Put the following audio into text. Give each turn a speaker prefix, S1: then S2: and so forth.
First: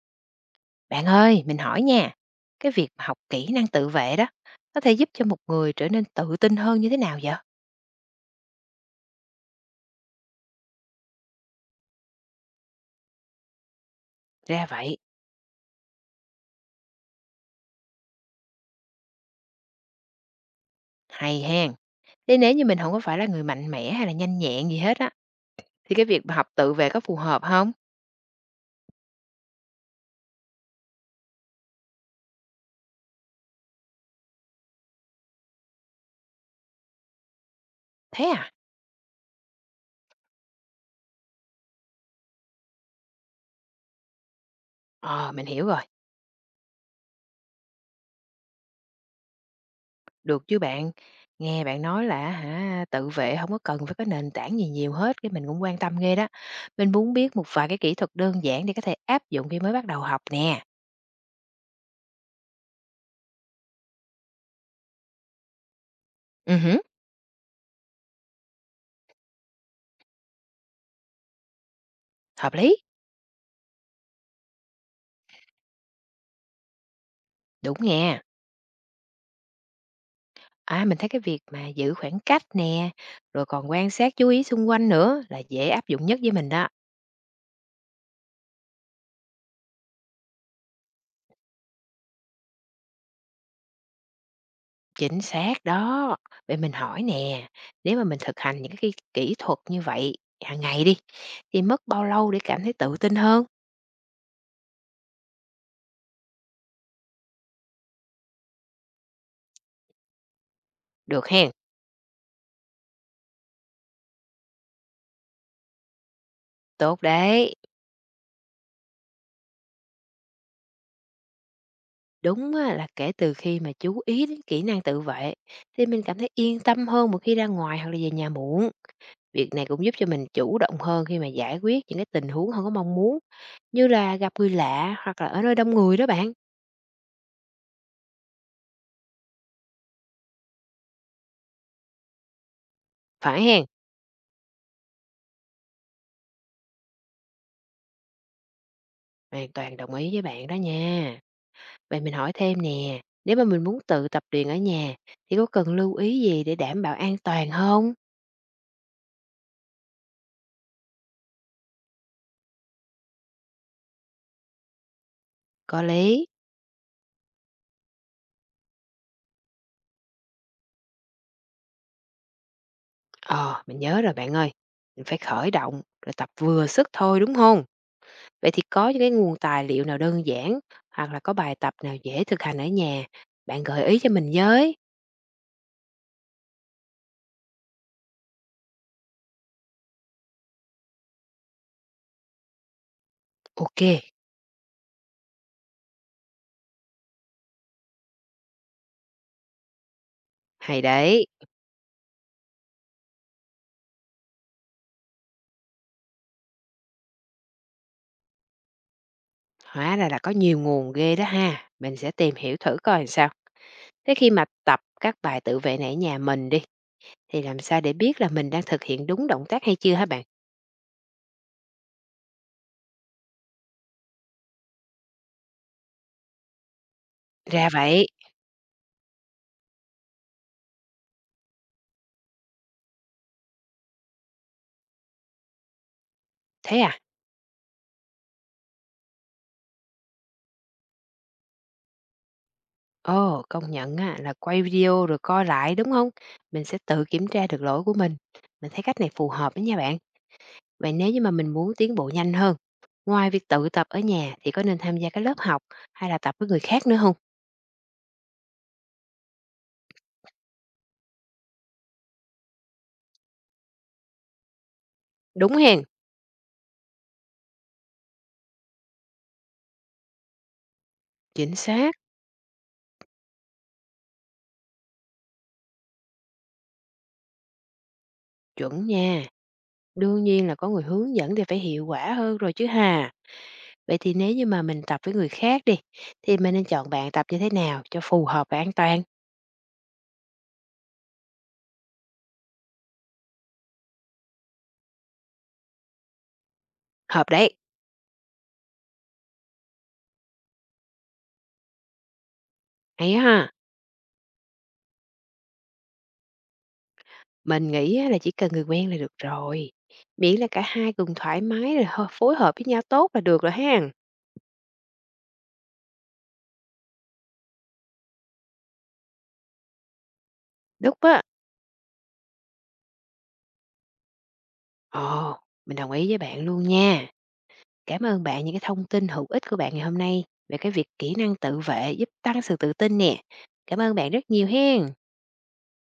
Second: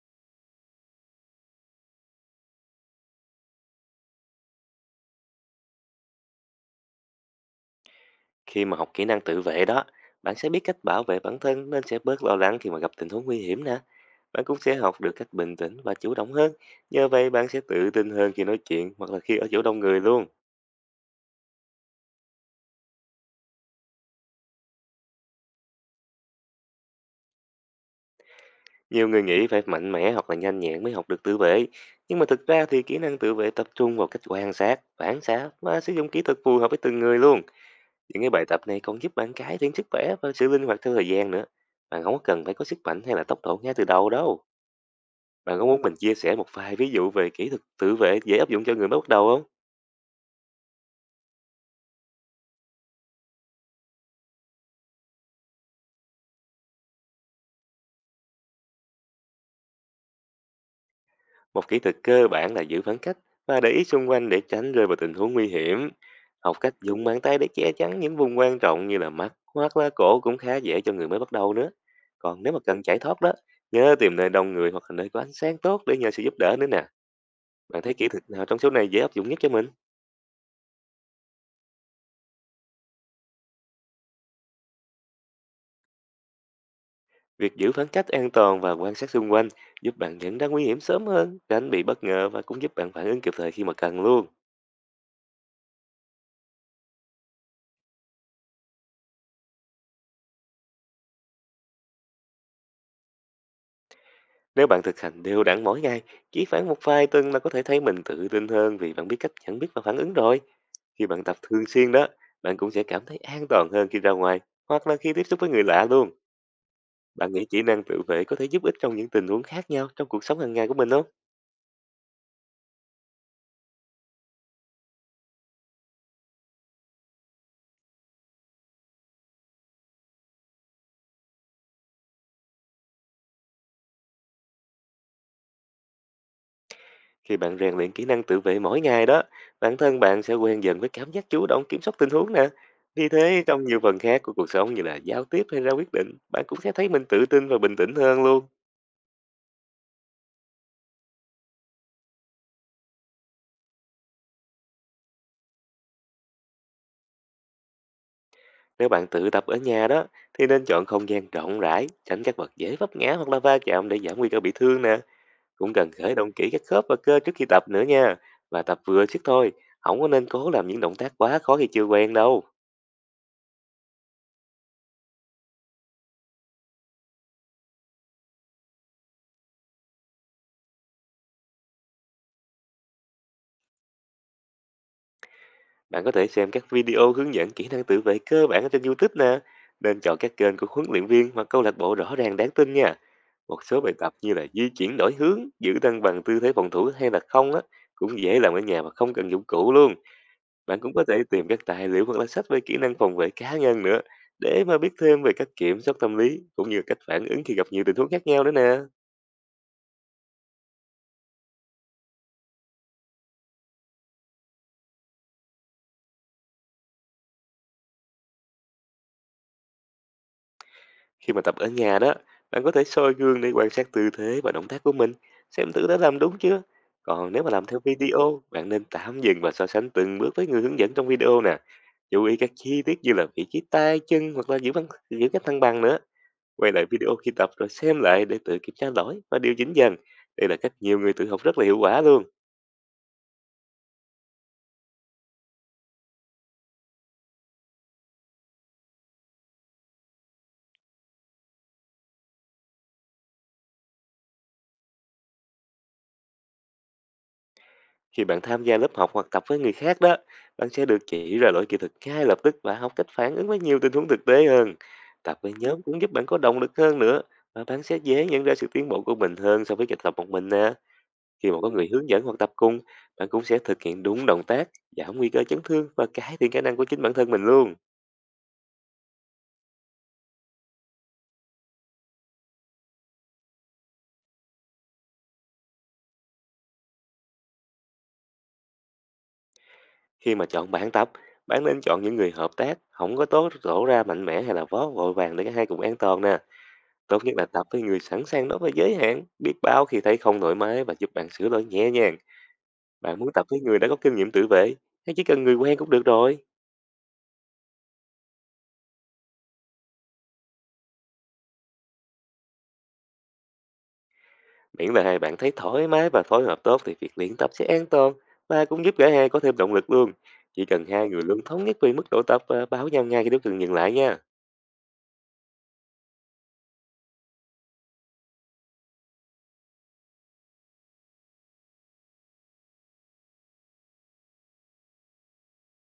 S1: Bạn ơi, mình hỏi nha, cái việc mà học kỹ năng tự vệ đó có thể giúp cho một người trở nên tự tin hơn như thế nào vậy?
S2: Khi mà học kỹ năng tự vệ đó, bạn sẽ biết cách bảo vệ bản thân nên sẽ bớt lo lắng khi mà gặp tình huống nguy hiểm nè. Bạn cũng
S1: Ra
S2: sẽ
S1: vậy,
S2: học được cách bình tĩnh và chủ động hơn. Nhờ vậy bạn sẽ tự tin hơn khi nói chuyện hoặc là khi ở chỗ đông người luôn.
S1: hay hen. Thế nếu như mình không có phải là người mạnh mẽ hay là nhanh nhẹn gì hết á, thì cái việc mà học tự vệ có phù hợp không?
S2: Nhiều người nghĩ phải mạnh mẽ hoặc là nhanh nhẹn mới học được tự vệ. Nhưng mà thực ra thì kỹ năng tự vệ tập trung vào cách quan sát, phản xạ và sử dụng kỹ thuật phù hợp với từng người luôn. Những
S1: Thế
S2: cái bài
S1: à?
S2: tập này còn giúp bạn cải thiện sức khỏe và sự linh hoạt theo thời gian nữa. Bạn không có cần phải có sức mạnh hay là tốc độ ngay từ đầu đâu.
S1: Ờ, mình
S2: Bạn có
S1: hiểu
S2: muốn
S1: rồi.
S2: mình chia sẻ một vài ví dụ về kỹ thuật tự vệ dễ áp dụng cho người mới bắt đầu không?
S1: Được chứ bạn. Nghe bạn nói là hả, tự vệ không có cần phải có nền tảng gì nhiều hết, cái mình cũng quan tâm ghê đó. Mình muốn biết một vài cái kỹ thuật đơn giản để có thể áp dụng khi mới bắt đầu học nè.
S2: Một kỹ thuật cơ bản là giữ khoảng cách và để ý xung quanh để tránh rơi vào tình huống nguy hiểm.
S1: Ừ,
S2: Học cách
S1: hử,
S2: dùng bàn tay để che chắn những vùng quan trọng như là mắt hoặc là cổ cũng khá dễ cho người mới bắt đầu nữa. Còn nếu
S1: hợp
S2: mà
S1: lý.
S2: cần chạy thoát đó, nhớ tìm nơi đông người hoặc là nơi có ánh sáng tốt để nhờ sự giúp đỡ nữa nè.
S1: Đúng
S2: Bạn thấy kỹ
S1: nha.
S2: thuật nào trong số này dễ áp dụng nhất cho mình?
S1: À, mình thấy cái việc mà giữ khoảng cách nè, rồi còn quan sát chú ý xung quanh nữa là dễ áp dụng nhất với mình đó.
S2: Việc giữ khoảng cách an toàn và quan sát xung quanh giúp bạn nhận ra nguy hiểm sớm hơn, tránh bị bất ngờ và cũng giúp bạn phản ứng kịp thời khi mà cần luôn.
S1: Chính xác đó. Vậy mình hỏi nè, nếu mà mình thực hành những cái kỹ thuật như vậy hàng ngày đi, thì mất bao lâu để cảm thấy tự tin hơn?
S2: Nếu bạn thực hành đều đặn mỗi ngày, chỉ khoảng một vài tuần là có thể thấy mình tự tin hơn vì bạn biết cách nhận biết và phản ứng rồi. Khi bạn
S1: Được
S2: tập
S1: hen,
S2: thường xuyên đó, bạn cũng sẽ cảm thấy an toàn hơn khi ra ngoài hoặc là khi tiếp xúc với người lạ luôn.
S1: tốt
S2: Bạn nghĩ
S1: đấy.
S2: kỹ năng tự vệ có thể giúp ích trong những tình huống khác nhau trong cuộc sống hàng ngày của mình không?
S1: Đúng á, là kể từ khi mà chú ý đến kỹ năng tự vệ, thì mình cảm thấy yên tâm hơn một khi ra ngoài hoặc là về nhà muộn. Việc này cũng giúp cho mình chủ động hơn khi mà giải quyết những cái tình huống không có mong muốn như là gặp người lạ hoặc là ở nơi đông người đó bạn.
S2: Khi bạn rèn luyện kỹ năng tự vệ mỗi ngày đó, bản thân bạn sẽ quen dần với cảm giác chủ động kiểm soát tình huống nè. Vì
S1: Phải
S2: thế, trong
S1: hén?
S2: nhiều phần khác của cuộc sống như là giao tiếp hay ra quyết định, bạn cũng sẽ thấy mình tự tin và bình tĩnh hơn luôn.
S1: Hoàn toàn đồng ý với bạn đó nha. Vậy mình hỏi thêm nè, nếu mà mình muốn tự tập luyện ở nhà thì có cần lưu ý gì để đảm bảo an toàn không?
S2: Nếu bạn tự tập ở nhà đó thì nên chọn không gian rộng rãi, tránh các vật dễ vấp ngã hoặc là va chạm để giảm nguy cơ bị thương nè. Cũng
S1: Có
S2: cần khởi
S1: lý.
S2: động kỹ các khớp và cơ trước khi tập nữa nha. Và tập vừa sức thôi, không có nên cố làm những động tác quá khó khi chưa quen đâu.
S1: Ờ, mình nhớ rồi bạn ơi. Mình phải khởi động rồi tập vừa sức thôi, đúng không? Vậy thì có những cái nguồn tài liệu nào đơn giản hoặc là có bài tập nào dễ thực hành ở nhà, bạn gợi ý cho mình với.
S2: Bạn có thể xem các video hướng dẫn kỹ năng tự vệ cơ bản ở trên YouTube nè. Nên chọn các kênh của huấn luyện viên hoặc câu lạc bộ rõ ràng đáng tin nha. Một số
S1: Ok,
S2: bài tập như là di chuyển đổi hướng, giữ thăng bằng tư thế phòng thủ hay là không á, cũng dễ làm ở nhà mà không cần dụng cụ luôn. Bạn
S1: hay
S2: cũng có thể
S1: đấy.
S2: tìm các tài liệu hoặc là sách về kỹ năng phòng vệ cá nhân nữa, để mà biết thêm về cách kiểm soát tâm lý cũng như cách phản ứng khi gặp nhiều tình huống khác nhau nữa nè.
S1: Hóa ra là có nhiều nguồn ghê đó ha. Mình sẽ tìm hiểu thử coi sao. Thế khi mà tập các bài tự vệ này ở nhà mình đi, thì làm sao để biết là mình đang thực hiện đúng động tác hay chưa hả bạn?
S2: Khi mà tập ở nhà đó, bạn có thể soi gương để quan sát tư thế và động tác của mình, xem thử đã làm đúng chưa. Còn nếu mà làm
S1: Ra
S2: theo
S1: vậy,
S2: video, bạn nên tạm dừng và so sánh từng bước với người hướng dẫn trong video nè. Chú ý các chi tiết như là vị trí tay, chân hoặc là giữ, băng, giữ cách thăng bằng nữa. Quay
S1: thế
S2: lại
S1: à?
S2: video khi tập rồi xem lại để tự kiểm tra lỗi và điều chỉnh dần. Đây là cách nhiều người tự học rất là hiệu quả luôn.
S1: Ồ, công nhận á, là quay video rồi coi lại đúng không? Mình sẽ tự kiểm tra được lỗi của mình. Mình thấy cách này phù hợp đó nha bạn. Vậy nếu như mà mình muốn tiến bộ nhanh hơn, ngoài việc tự tập ở nhà thì có nên tham gia cái lớp học hay là tập với người khác nữa không?
S2: Khi bạn tham gia lớp học hoặc tập với người khác đó, bạn sẽ được chỉ ra lỗi kỹ thuật ngay lập tức và học cách phản ứng với nhiều tình huống thực tế hơn. Tập với
S1: Đúng
S2: nhóm
S1: hèn,
S2: cũng giúp bạn có động lực hơn nữa, và bạn sẽ dễ nhận ra sự tiến bộ của mình hơn so với việc tập một mình nè. Khi
S1: chính
S2: mà có người
S1: xác,
S2: hướng dẫn hoặc tập cùng, bạn cũng sẽ thực hiện đúng động tác, giảm nguy cơ chấn thương và cải thiện khả năng của chính bản thân mình luôn.
S1: chuẩn nha. Đương nhiên là có người hướng dẫn thì phải hiệu quả hơn rồi chứ hà. Vậy thì nếu như mà mình tập với người khác đi, thì mình nên chọn bạn tập như thế nào cho phù hợp và an toàn?
S2: Khi mà chọn bạn tập, bạn nên chọn những người hợp tác, không có tốt rổ ra mạnh mẽ hay là vó vội vàng để cả hai cùng an toàn nè. Tốt
S1: Hợp
S2: nhất là
S1: đấy,
S2: tập với người sẵn sàng nói về giới hạn, biết báo khi thấy không thoải mái và giúp bạn sửa lỗi nhẹ nhàng.
S1: hay
S2: Bạn
S1: á
S2: muốn tập
S1: ha.
S2: với người đã có kinh nghiệm tự vệ, hay chỉ cần người quen cũng được rồi.
S1: Mình nghĩ á là chỉ cần người quen là được rồi. Miễn là cả hai cùng thoải mái rồi phối hợp với nhau tốt là được rồi ha.
S2: Miễn là hai bạn thấy thoải mái và phối hợp tốt thì việc luyện tập sẽ an toàn và cũng giúp cả hai có thêm động lực luôn. Chỉ cần
S1: Đúng
S2: hai người
S1: á.
S2: luôn thống nhất về mức độ tập và báo nhau ngay khi đối tượng dừng lại nha.
S1: Ồ, mình đồng ý với bạn luôn nha. Cảm ơn bạn những cái thông tin hữu ích của bạn ngày hôm nay về cái việc kỹ năng tự vệ giúp tăng sự tự tin nè. Cảm ơn bạn rất nhiều hen.